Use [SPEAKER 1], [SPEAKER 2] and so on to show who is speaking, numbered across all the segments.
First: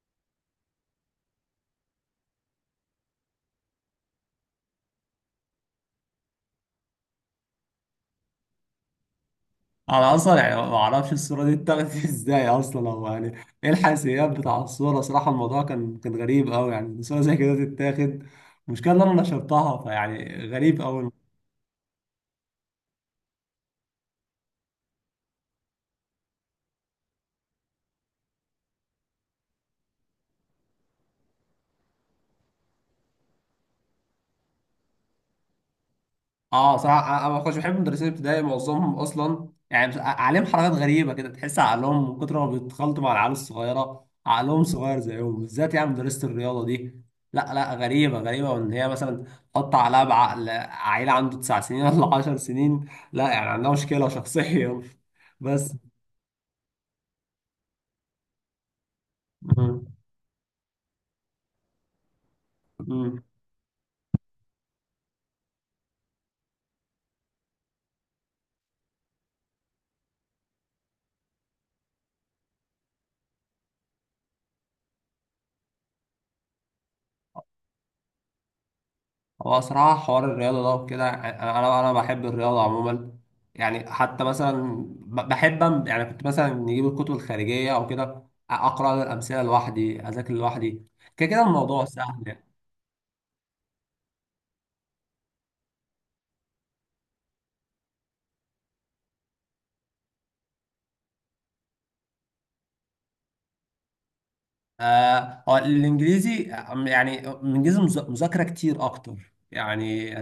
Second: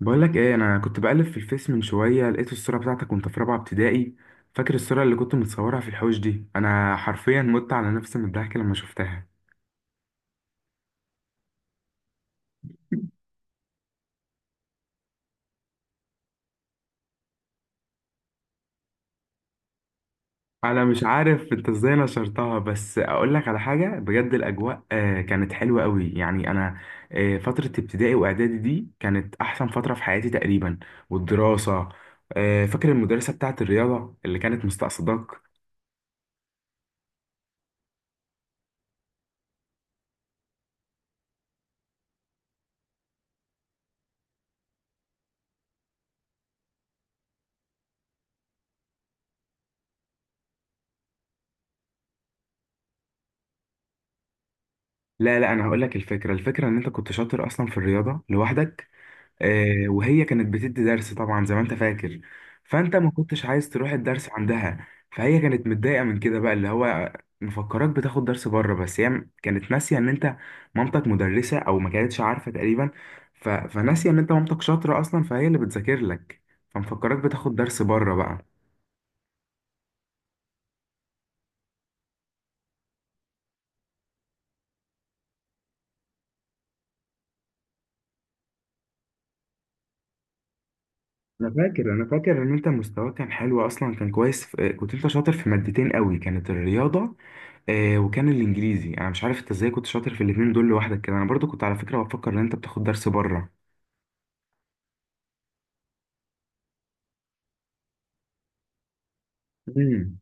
[SPEAKER 1] بقول لك ايه، انا كنت بقلب في الفيس من شويه، لقيت الصوره بتاعتك وانت في رابعه ابتدائي. فاكر الصوره اللي كنت متصورها في الحوش دي؟ انا حرفيا مت على نفسي من الضحك لما شفتها.
[SPEAKER 2] انا اصلا يعني ما اعرفش الصوره دي اتاخدت ازاي اصلا او يعني ايه الحساسيات بتاع الصوره صراحه. الموضوع كان غريب قوي، يعني صوره زي كده تتاخد. المشكله ان انا نشرتها فيعني غريب
[SPEAKER 1] انا مش
[SPEAKER 2] قوي.
[SPEAKER 1] عارف انت ازاي نشرتها، بس اقول لك على حاجه بجد، الاجواء كانت حلوه قوي، يعني انا فتره ابتدائي واعدادي دي كانت احسن فتره في حياتي تقريبا. والدراسه. فاكر المدرسه بتاعت الرياضه اللي كانت مستقصداك؟
[SPEAKER 2] اه صراحة انا ما كنتش بحب المدرسين الابتدائي، معظمهم اصلا يعني عليهم حركات غريبة كده، تحس عقلهم من كتر ما بيتخلطوا مع العيال الصغيرة عقلهم صغير زيهم، بالذات يعني مدرسة الرياضة دي. لا لا، غريبة غريبة، وان هي مثلا تقطع عليها بعقل عيل عنده 9 سنين ولا 10 سنين، لا يعني عندها مشكلة شخصيا.
[SPEAKER 1] لا، لا، انا
[SPEAKER 2] بس.
[SPEAKER 1] هقول لك الفكره ان انت كنت شاطر اصلا في الرياضه لوحدك.
[SPEAKER 2] مم.
[SPEAKER 1] وهي كانت بتدي درس طبعا زي ما انت فاكر. فانت ما
[SPEAKER 2] مم.
[SPEAKER 1] كنتش عايز تروح الدرس عندها، فهي كانت متضايقه من كده بقى، اللي هو مفكراك بتاخد درس بره، بس هي كانت ناسيه ان انت مامتك مدرسه، او ما كانتش عارفه تقريبا. فناسيه ان انت مامتك شاطره اصلا، فهي اللي بتذاكر لك. فمفكراك بتاخد درس بره بقى.
[SPEAKER 2] هو صراحة حوار الرياضة ده وكده أنا بحب الرياضة عموما، يعني حتى مثلا بحب، يعني كنت مثلا نجيب الكتب الخارجية أو كده، أقرأ الأمثلة لوحدي، أذاكر لوحدي، كده كده
[SPEAKER 1] انا
[SPEAKER 2] الموضوع
[SPEAKER 1] فاكر انا
[SPEAKER 2] سهل
[SPEAKER 1] فاكر
[SPEAKER 2] يعني.
[SPEAKER 1] ان انت مستواك كان حلو اصلا، كان كويس كنت انت شاطر في مادتين قوي، كانت الرياضه وكان الانجليزي. انا مش عارف انت ازاي كنت شاطر في الاتنين دول لوحدك كده، انا برضو كنت على فكره بفكر ان انت بتاخد درس بره.
[SPEAKER 2] آه هو الإنجليزي، يعني الإنجليزي مذاكرة كتير أكتر يعني.
[SPEAKER 1] امم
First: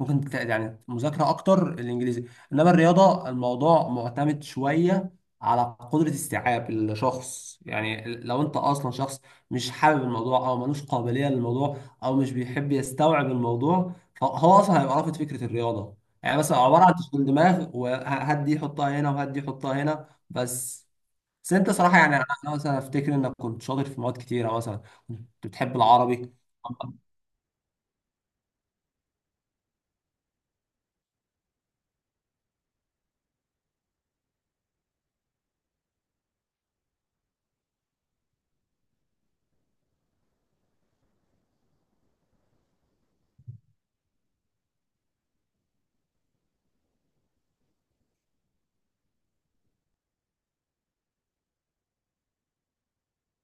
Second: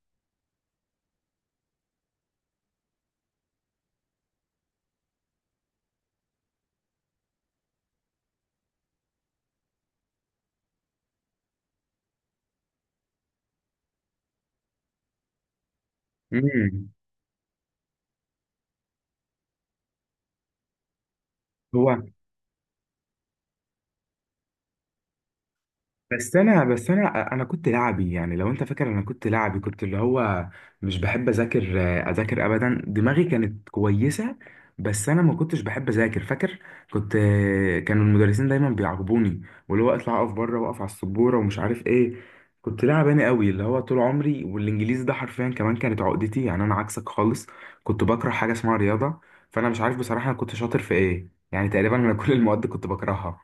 [SPEAKER 2] ممكن يعني مذاكرة أكتر الإنجليزي. إنما الرياضة الموضوع معتمد شوية على قدرة استيعاب الشخص، يعني لو أنت أصلا شخص مش حابب الموضوع أو ملوش قابلية للموضوع، أو مش بيحب يستوعب الموضوع، فهو أصلا هيبقى رافض فكرة الرياضة، يعني مثلا عبارة
[SPEAKER 1] امم
[SPEAKER 2] عن تشغيل دماغ وهات دي حطها هنا وهات دي حطها هنا بس أنت صراحة
[SPEAKER 1] هو،
[SPEAKER 2] يعني، أنا مثلا أفتكر إنك كنت شاطر في مواد كتيرة، مثلا كنت بتحب العربي.
[SPEAKER 1] بس انا كنت لعبي، يعني لو انت فاكر، انا كنت لعبي، كنت اللي هو مش بحب اذاكر، اذاكر ابدا، دماغي كانت كويسه، بس انا ما كنتش بحب اذاكر، فاكر؟ كنت، كانوا المدرسين دايما بيعاقبوني، واللي هو اطلع اقف بره، واقف على السبوره، ومش عارف ايه. كنت لاعباني قوي اللي هو طول عمري، والانجليزي ده حرفيا كمان كانت عقدتي، يعني انا عكسك خالص. كنت بكره حاجه اسمها رياضه. فانا مش عارف بصراحه انا كنت شاطر في ايه يعني، تقريبا انا كل المواد كنت بكرهها.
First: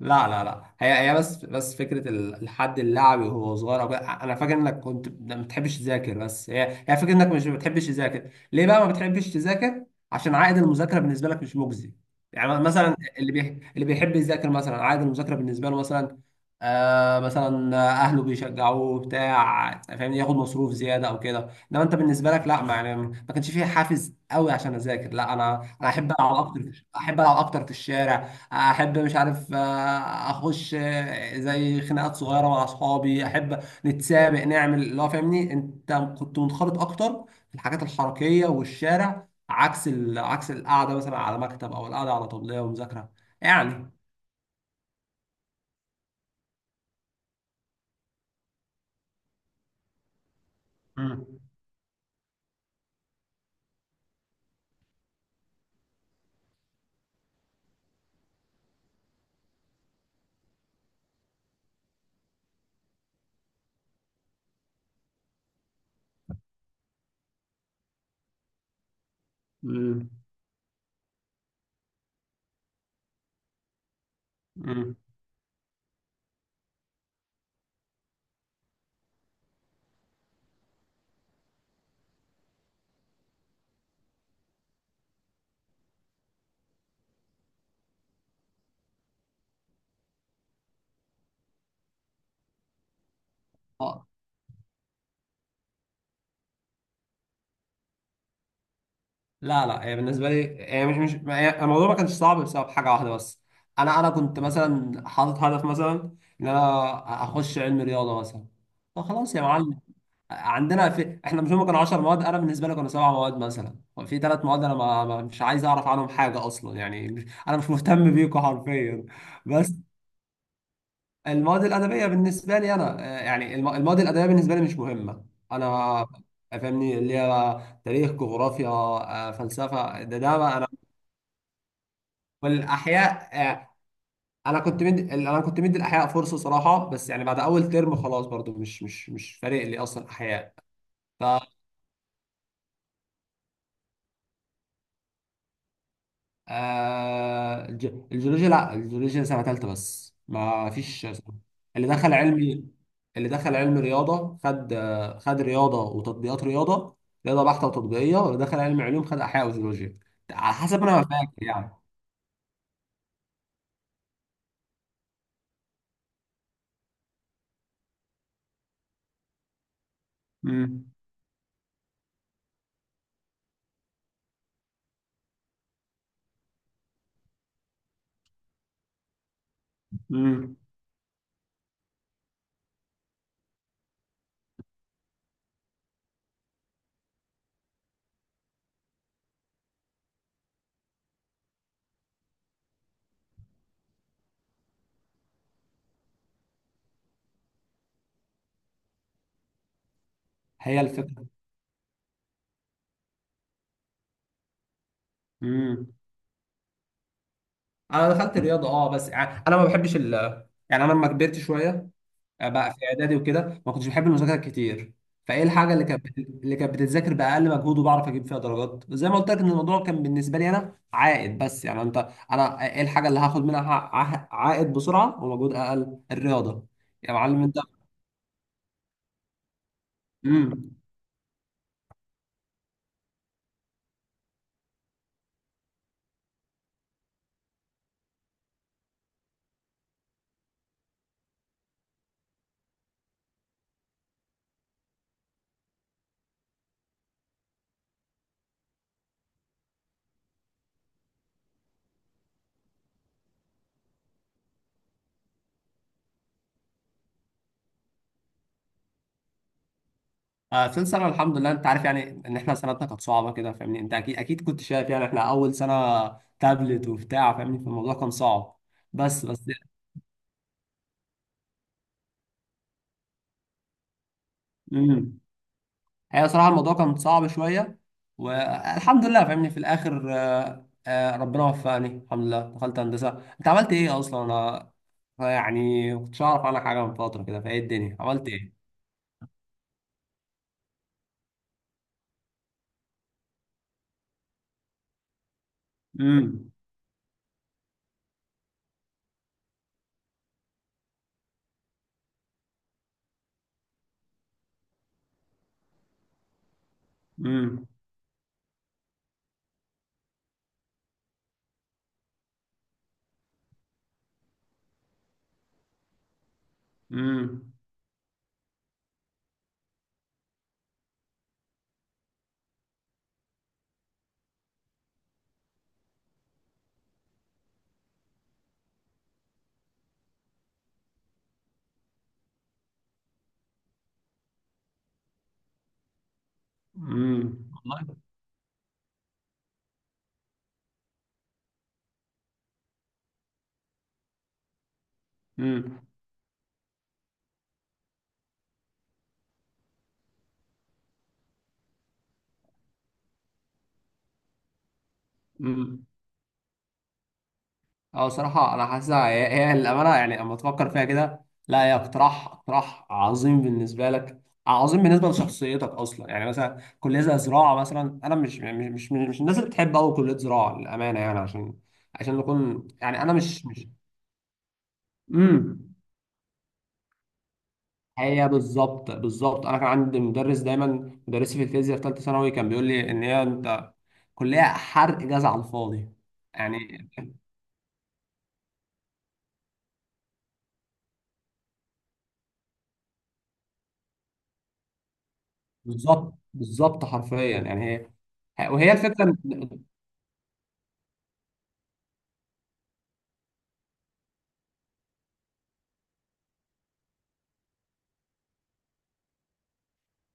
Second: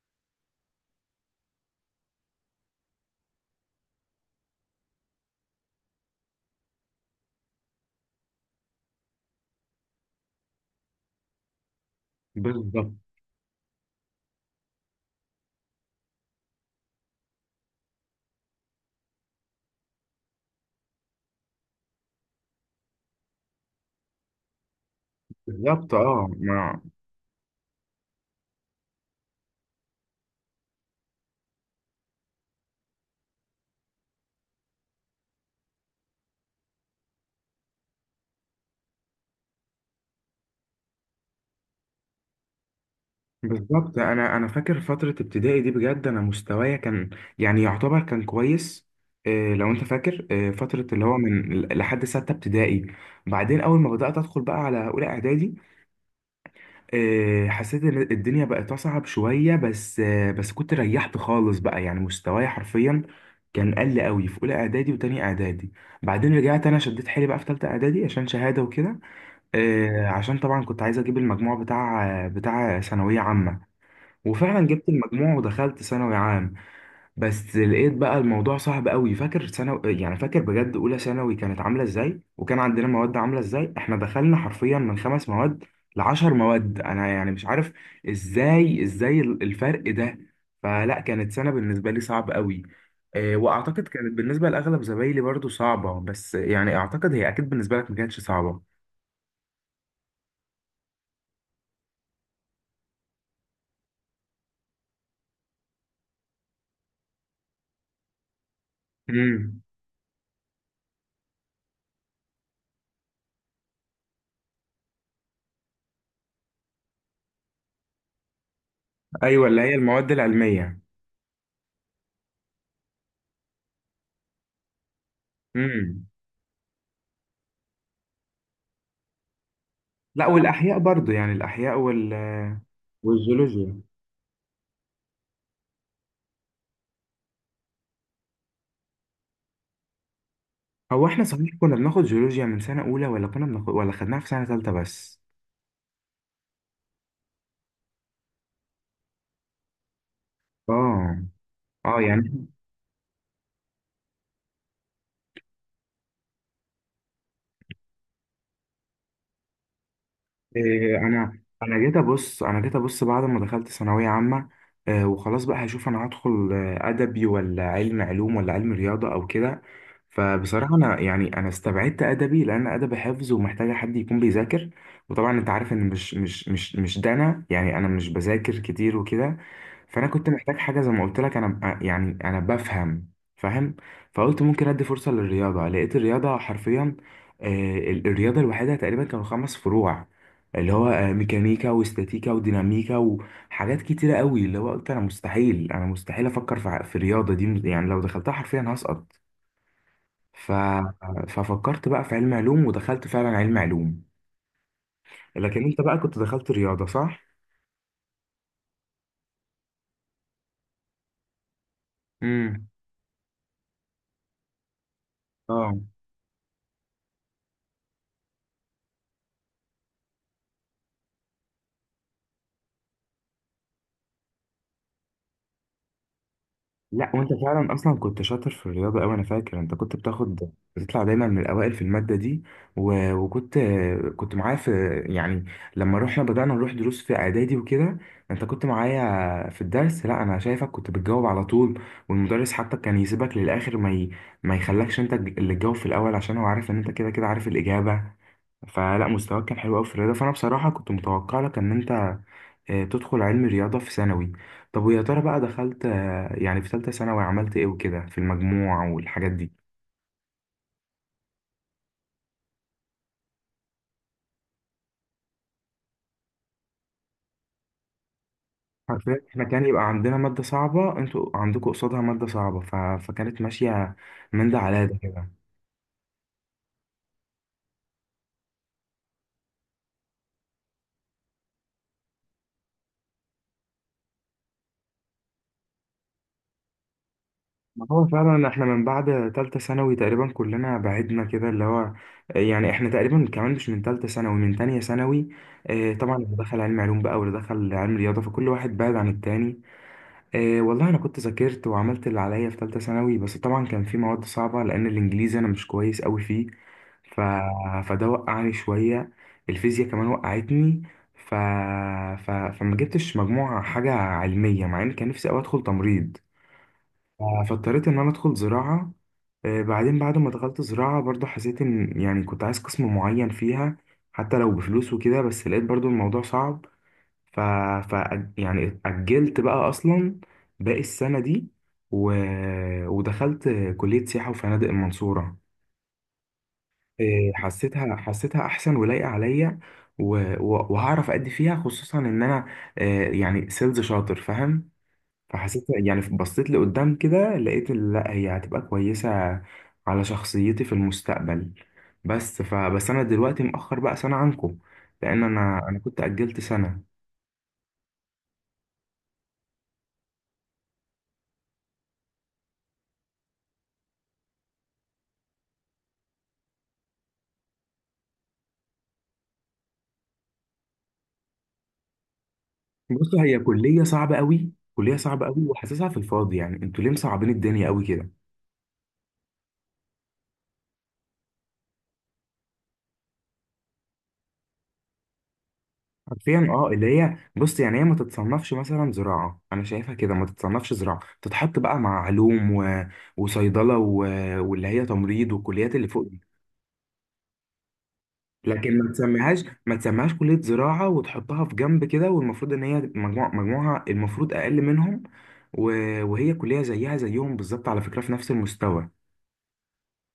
[SPEAKER 2] لا لا لا، هي بس فكره الحد اللعبي وهو صغير أو كده، انا فاكر انك كنت ما بتحبش تذاكر، بس هي فكره انك مش بتحبش تذاكر، ليه بقى ما بتحبش تذاكر؟ عشان عائد المذاكره بالنسبه لك مش مجزي. يعني
[SPEAKER 1] بالظبط،
[SPEAKER 2] مثلا اللي بيحب يذاكر مثلا عائد المذاكره بالنسبه له مثلا، آه مثلا اهله بيشجعوه بتاع فاهمني، ياخد مصروف زياده او كده. انما انت بالنسبه لك لا، ما يعني ما كانش فيه حافز قوي عشان اذاكر، لا انا
[SPEAKER 1] بالظبط،
[SPEAKER 2] احب
[SPEAKER 1] اه،
[SPEAKER 2] العب اكتر
[SPEAKER 1] ما
[SPEAKER 2] احب العب اكتر في الشارع، احب مش عارف، اخش زي خناقات صغيره مع اصحابي، احب نتسابق نعمل اللي هو فاهمني، انت كنت منخرط اكتر في الحاجات الحركيه والشارع، عكس القعده مثلا على مكتب او القعده على طبليه ومذاكره يعني.
[SPEAKER 1] بالظبط، انا فاكر فتره ابتدائي دي، بجد انا مستوايا كان يعني يعتبر كان كويس. إيه، لو انت فاكر إيه فتره، اللي هو
[SPEAKER 2] امم.
[SPEAKER 1] من لحد سته ابتدائي. بعدين اول ما بدات ادخل بقى على اولى اعدادي، إيه، حسيت ان الدنيا بقت اصعب شويه، بس بس كنت ريحت خالص بقى، يعني مستوايا حرفيا كان قل قوي في اولى اعدادي وتاني اعدادي. بعدين رجعت، انا شديت حيلي بقى في تالته اعدادي عشان شهاده وكده. إيه،
[SPEAKER 2] امم.
[SPEAKER 1] عشان طبعا كنت عايز اجيب المجموع بتاع ثانويه عامه. وفعلا جبت
[SPEAKER 2] امم.
[SPEAKER 1] المجموع ودخلت ثانوي عام. بس لقيت بقى الموضوع صعب قوي، فاكر ثانوي؟ يعني فاكر بجد اولى ثانوي كانت عامله ازاي، وكان عندنا مواد عامله ازاي؟ احنا دخلنا حرفيا من 5 مواد ل10 مواد، انا يعني مش عارف ازاي الفرق ده. فلا، كانت سنه بالنسبه لي صعب قوي. واعتقد
[SPEAKER 2] اه.
[SPEAKER 1] كانت بالنسبه لاغلب زمايلي برضو صعبه، بس يعني اعتقد هي اكيد بالنسبه لك ما كانتش صعبه.
[SPEAKER 2] لا لا. هي بالنسبه لي، هي مش ما هي- الموضوع ما كانش صعب بسبب حاجه واحده بس. انا كنت مثلا حاطط هدف مثلا ان انا اخش علم رياضه مثلا، فخلاص يا
[SPEAKER 1] امم،
[SPEAKER 2] معلم. عندنا في احنا، مش هم كانوا 10 مواد، انا بالنسبه لي كانوا 7 مواد مثلا، في 3 مواد انا ما... ما مش عايز اعرف عنهم حاجه اصلا، يعني مش... انا مش مهتم بيكم حرفيا.
[SPEAKER 1] ايوه، اللي
[SPEAKER 2] بس
[SPEAKER 1] هي المواد العلميه.
[SPEAKER 2] المواد الادبيه بالنسبه لي انا، يعني المواد الادبيه بالنسبه لي مش مهمه،
[SPEAKER 1] امم،
[SPEAKER 2] انا فاهمني اللي هي تاريخ، جغرافيا، فلسفه، ده
[SPEAKER 1] لا،
[SPEAKER 2] ده بقى انا.
[SPEAKER 1] والاحياء برضو يعني الاحياء وال
[SPEAKER 2] والاحياء
[SPEAKER 1] والجيولوجيا.
[SPEAKER 2] انا كنت مدي الاحياء فرصه صراحه، بس يعني بعد اول ترم خلاص برضو مش فارق لي اصلا احياء.
[SPEAKER 1] هو احنا صحيح كنا بناخد جيولوجيا من سنة أولى، ولا كنا بناخد، ولا خدناها في سنة تالتة بس؟
[SPEAKER 2] آه الجيولوجيا، لا الجيولوجيا سنة تالتة بس، ما فيش سنة.
[SPEAKER 1] اه،
[SPEAKER 2] اللي
[SPEAKER 1] اه،
[SPEAKER 2] دخل
[SPEAKER 1] يعني
[SPEAKER 2] علمي، اللي دخل علم رياضة خد رياضة وتطبيقات رياضة، رياضة بحتة وتطبيقية، واللي دخل علم علوم خد أحياء وجيولوجيا، على حسب أنا
[SPEAKER 1] إيه،
[SPEAKER 2] ما
[SPEAKER 1] انا
[SPEAKER 2] فاكر يعني.
[SPEAKER 1] انا جيت ابص انا جيت ابص بعد ما دخلت ثانويه عامه، وخلاص بقى هشوف انا هدخل ادبي ولا علم علوم ولا علم رياضه او كده. فبصراحه،
[SPEAKER 2] امم.
[SPEAKER 1] انا يعني انا استبعدت ادبي، لان ادبي حفظ ومحتاجه حد يكون بيذاكر. وطبعا انت عارف ان مش ده، انا يعني انا مش بذاكر كتير وكده. فانا كنت محتاج
[SPEAKER 2] امم.
[SPEAKER 1] حاجه، زي ما قلت لك، انا يعني انا بفهم، فاهم. فقلت ممكن ادي فرصه للرياضه، لقيت الرياضه حرفيا الرياضه الوحيده تقريبا كانوا 5 فروع، اللي هو ميكانيكا واستاتيكا وديناميكا وحاجات كتيرة قوي، اللي هو قلت انا مستحيل افكر في في الرياضة دي، يعني لو دخلتها حرفيا هسقط. ف...
[SPEAKER 2] هي الفكرة.
[SPEAKER 1] ففكرت بقى في علم علوم، ودخلت فعلا علم علوم. لكن انت
[SPEAKER 2] امم.
[SPEAKER 1] بقى كنت دخلت رياضة، صح؟
[SPEAKER 2] أنا دخلت رياضة، بس يعني أنا ما بحبش يعني أنا لما كبرت شوية،
[SPEAKER 1] امم،
[SPEAKER 2] بقى في اعدادي وكده ما كنتش بحب المذاكره كتير، فايه الحاجه
[SPEAKER 1] اه،
[SPEAKER 2] اللي كانت بتتذاكر باقل مجهود وبعرف اجيب فيها درجات، زي ما قلت لك ان الموضوع كان بالنسبه لي انا عائد، بس يعني انا ايه الحاجه اللي هاخد منها عائد بسرعه ومجهود اقل؟ الرياضه
[SPEAKER 1] لا،
[SPEAKER 2] يا
[SPEAKER 1] وانت
[SPEAKER 2] معلم انت.
[SPEAKER 1] فعلا اصلا كنت شاطر في الرياضه قوي، انا فاكر انت كنت
[SPEAKER 2] امم.
[SPEAKER 1] بتطلع دايما من الاوائل في الماده دي. وكنت كنت معايا في يعني لما رحنا بدانا نروح دروس في اعدادي وكده، انت كنت معايا في الدرس، لا انا شايفك كنت بتجاوب على طول، والمدرس حتى كان يسيبك للاخر، ما يخلكش انت اللي تجاوب في الاول عشان هو عارف ان انت كده كده عارف الاجابه. فلا، مستواك كان حلو قوي في الرياضه، فانا بصراحه كنت متوقع لك ان انت تدخل علم رياضه في ثانوي. طب ويا ترى بقى دخلت، يعني في ثالثة ثانوي عملت ايه وكده في المجموع والحاجات دي؟
[SPEAKER 2] آه ثالث سنه الحمد لله. انت عارف يعني ان احنا سنتنا كانت صعبه كده فاهمني، انت اكيد اكيد كنت شايف، يعني احنا اول سنه تابلت وبتاع فاهمني، فالموضوع كان صعب.
[SPEAKER 1] عارفين
[SPEAKER 2] بس
[SPEAKER 1] احنا كان يبقى عندنا مادة صعبة، انتوا عندكم قصادها مادة صعبة، فكانت ماشية من ده على ده
[SPEAKER 2] مم.
[SPEAKER 1] كده.
[SPEAKER 2] هي صراحة الموضوع كان صعب شوية، والحمد لله فاهمني في الآخر، ربنا وفقني الحمد لله دخلت هندسة. أنت عملت إيه أصلا؟ أنا يعني ما كنتش أعرف عنك حاجة من فترة كده، فإيه
[SPEAKER 1] ما
[SPEAKER 2] الدنيا
[SPEAKER 1] هو
[SPEAKER 2] عملت
[SPEAKER 1] فعلا احنا
[SPEAKER 2] إيه؟
[SPEAKER 1] من بعد تالتة ثانوي تقريبا كلنا بعدنا كده، اللي هو يعني احنا تقريبا كمان مش من تالتة ثانوي، من تانية ثانوي. اه، طبعا اللي
[SPEAKER 2] امم.
[SPEAKER 1] دخل علم علوم بقى، واللي دخل علم رياضة، فكل واحد بعد عن التاني. إيه والله، انا كنت ذاكرت وعملت اللي عليا في ثالثه ثانوي، بس طبعا كان في مواد صعبه لان الانجليزي انا مش كويس قوي فيه. ف...
[SPEAKER 2] امم.
[SPEAKER 1] فده وقعني شويه، الفيزياء كمان وقعتني. ف... فما جبتش مجموعه حاجه علميه، مع ان كان نفسي قوي ادخل تمريض. ف-
[SPEAKER 2] امم.
[SPEAKER 1] فاضطريت ان انا ادخل زراعه. إيه، بعدين بعد ما دخلت زراعه برضو حسيت ان يعني كنت عايز قسم معين فيها، حتى لو بفلوس وكده، بس لقيت برضو الموضوع صعب. ف... ف يعني أجلت بقى أصلا باقي السنة دي، و... ودخلت كلية سياحة وفنادق المنصورة. إيه،
[SPEAKER 2] والله.
[SPEAKER 1] حسيتها أحسن ولايقة عليا، و... وهعرف أدي فيها خصوصا إن أنا آه، يعني سيلز شاطر، فاهم؟ فحسيت، يعني بصيت لقدام كده، لقيت لا هي هتبقى كويسة على شخصيتي في المستقبل. بس فبس أنا دلوقتي مأخر بقى سنة عنكم، لأن أنا
[SPEAKER 2] امم.
[SPEAKER 1] كنت أجلت سنة.
[SPEAKER 2] اه صراحة أنا حاسسها هي الأمانة، يعني لما تفكر فيها كده، لا هي اقتراح، اقتراح عظيم بالنسبة لك، عظيم بالنسبة لشخصيتك أصلا، يعني مثلا كلية زي زراعة مثلا، أنا مش الناس اللي بتحب أوي كلية زراعة للأمانة، يعني عشان نكون يعني أنا
[SPEAKER 1] بصوا، هي
[SPEAKER 2] مش
[SPEAKER 1] كلية صعبة قوي، كلية صعبة قوي،
[SPEAKER 2] امم.
[SPEAKER 1] وحاسسها في الفاضي، يعني انتوا ليه مصعبين الدنيا قوي كده؟
[SPEAKER 2] هي بالظبط بالظبط، أنا كان عندي مدرس دايما، مدرسي في الفيزياء في ثالثة ثانوي كان بيقول لي إن هي أنت كلية حرق جزع على الفاضي
[SPEAKER 1] حرفيا
[SPEAKER 2] يعني.
[SPEAKER 1] اه، اللي هي بص، يعني هي ما تتصنفش مثلا زراعة، انا شايفها كده ما تتصنفش زراعة، تتحط بقى مع علوم وصيدلة واللي هي تمريض والكليات اللي فوق
[SPEAKER 2] بالظبط
[SPEAKER 1] دي.
[SPEAKER 2] بالظبط حرفيا يعني، هي وهي
[SPEAKER 1] لكن ما
[SPEAKER 2] الفكرة،
[SPEAKER 1] تسميهاش ما تسميهاش كلية زراعة وتحطها في جنب كده، والمفروض ان هي مجموعها المفروض اقل منهم. و... وهي كلية زيها زيهم بالظبط، على فكرة في نفس المستوى.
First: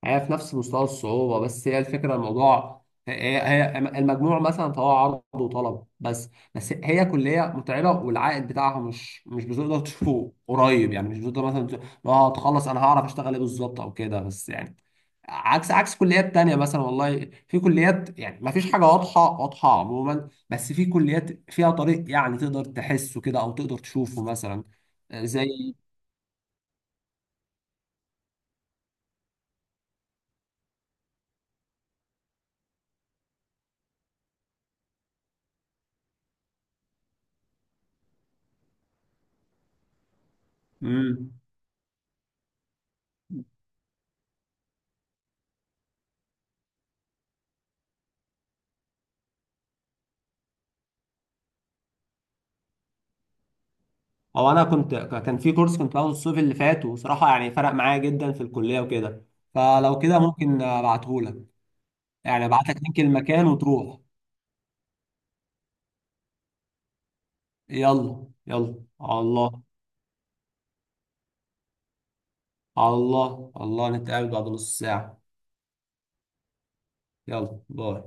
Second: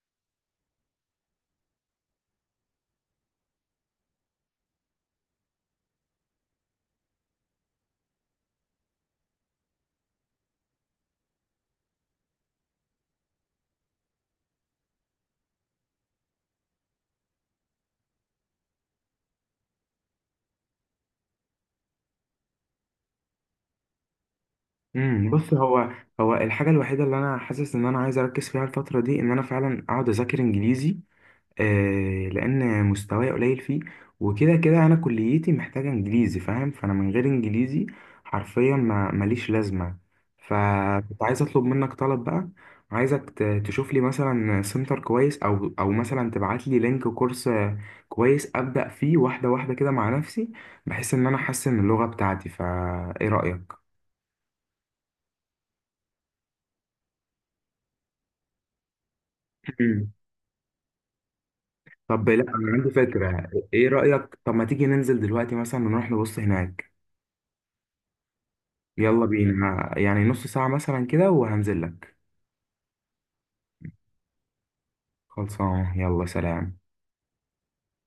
[SPEAKER 2] هي في نفس مستوى الصعوبة، بس هي الفكرة الموضوع، هي المجموع مثلا فهو عرض وطلب، بس هي كلية متعبة، والعائد بتاعها مش بتقدر تشوفه قريب، يعني مش بتقدر مثلا تقول لو هتخلص انا هعرف اشتغل ايه بالظبط او كده، بس يعني عكس كليات تانية مثلا، والله في كليات يعني ما فيش حاجة واضحة، واضحة عموما، بس في كليات فيها طريق يعني تقدر تحسه كده او تقدر تشوفه مثلا،
[SPEAKER 1] بص،
[SPEAKER 2] زي
[SPEAKER 1] هو الحاجة الوحيدة اللي أنا حاسس إن أنا عايز أركز فيها الفترة دي، إن أنا فعلا أقعد أذاكر إنجليزي، لأن مستواي قليل فيه. وكده كده أنا كليتي محتاجة إنجليزي، فاهم؟ فأنا من غير إنجليزي حرفيا ما ماليش لازمة. فكنت
[SPEAKER 2] مم.
[SPEAKER 1] عايز أطلب منك طلب بقى، عايزك تشوف لي مثلا سنتر كويس، أو مثلا تبعت لي لينك كورس كويس أبدأ فيه واحدة واحدة كده مع نفسي، بحيث إن أنا أحسن من اللغة بتاعتي. فإيه رأيك؟
[SPEAKER 2] او انا كنت كان في كورس كنت باخده الصيف اللي فات، وصراحه يعني فرق معايا جدا في الكليه وكده، فلو كده ممكن ابعتهولك
[SPEAKER 1] طب لا،
[SPEAKER 2] يعني، ابعت
[SPEAKER 1] انا
[SPEAKER 2] لك
[SPEAKER 1] عندي
[SPEAKER 2] لينك المكان
[SPEAKER 1] فكره، ايه
[SPEAKER 2] وتروح.
[SPEAKER 1] رايك طب ما تيجي ننزل دلوقتي، مثلا نروح نبص هناك.
[SPEAKER 2] يلا يلا، على
[SPEAKER 1] يلا
[SPEAKER 2] الله
[SPEAKER 1] بينا، يعني نص ساعه مثلا كده وهنزل لك.
[SPEAKER 2] على الله على الله، نتقابل بعد نص ساعه.
[SPEAKER 1] خلصان، يلا سلام.
[SPEAKER 2] يلا باي.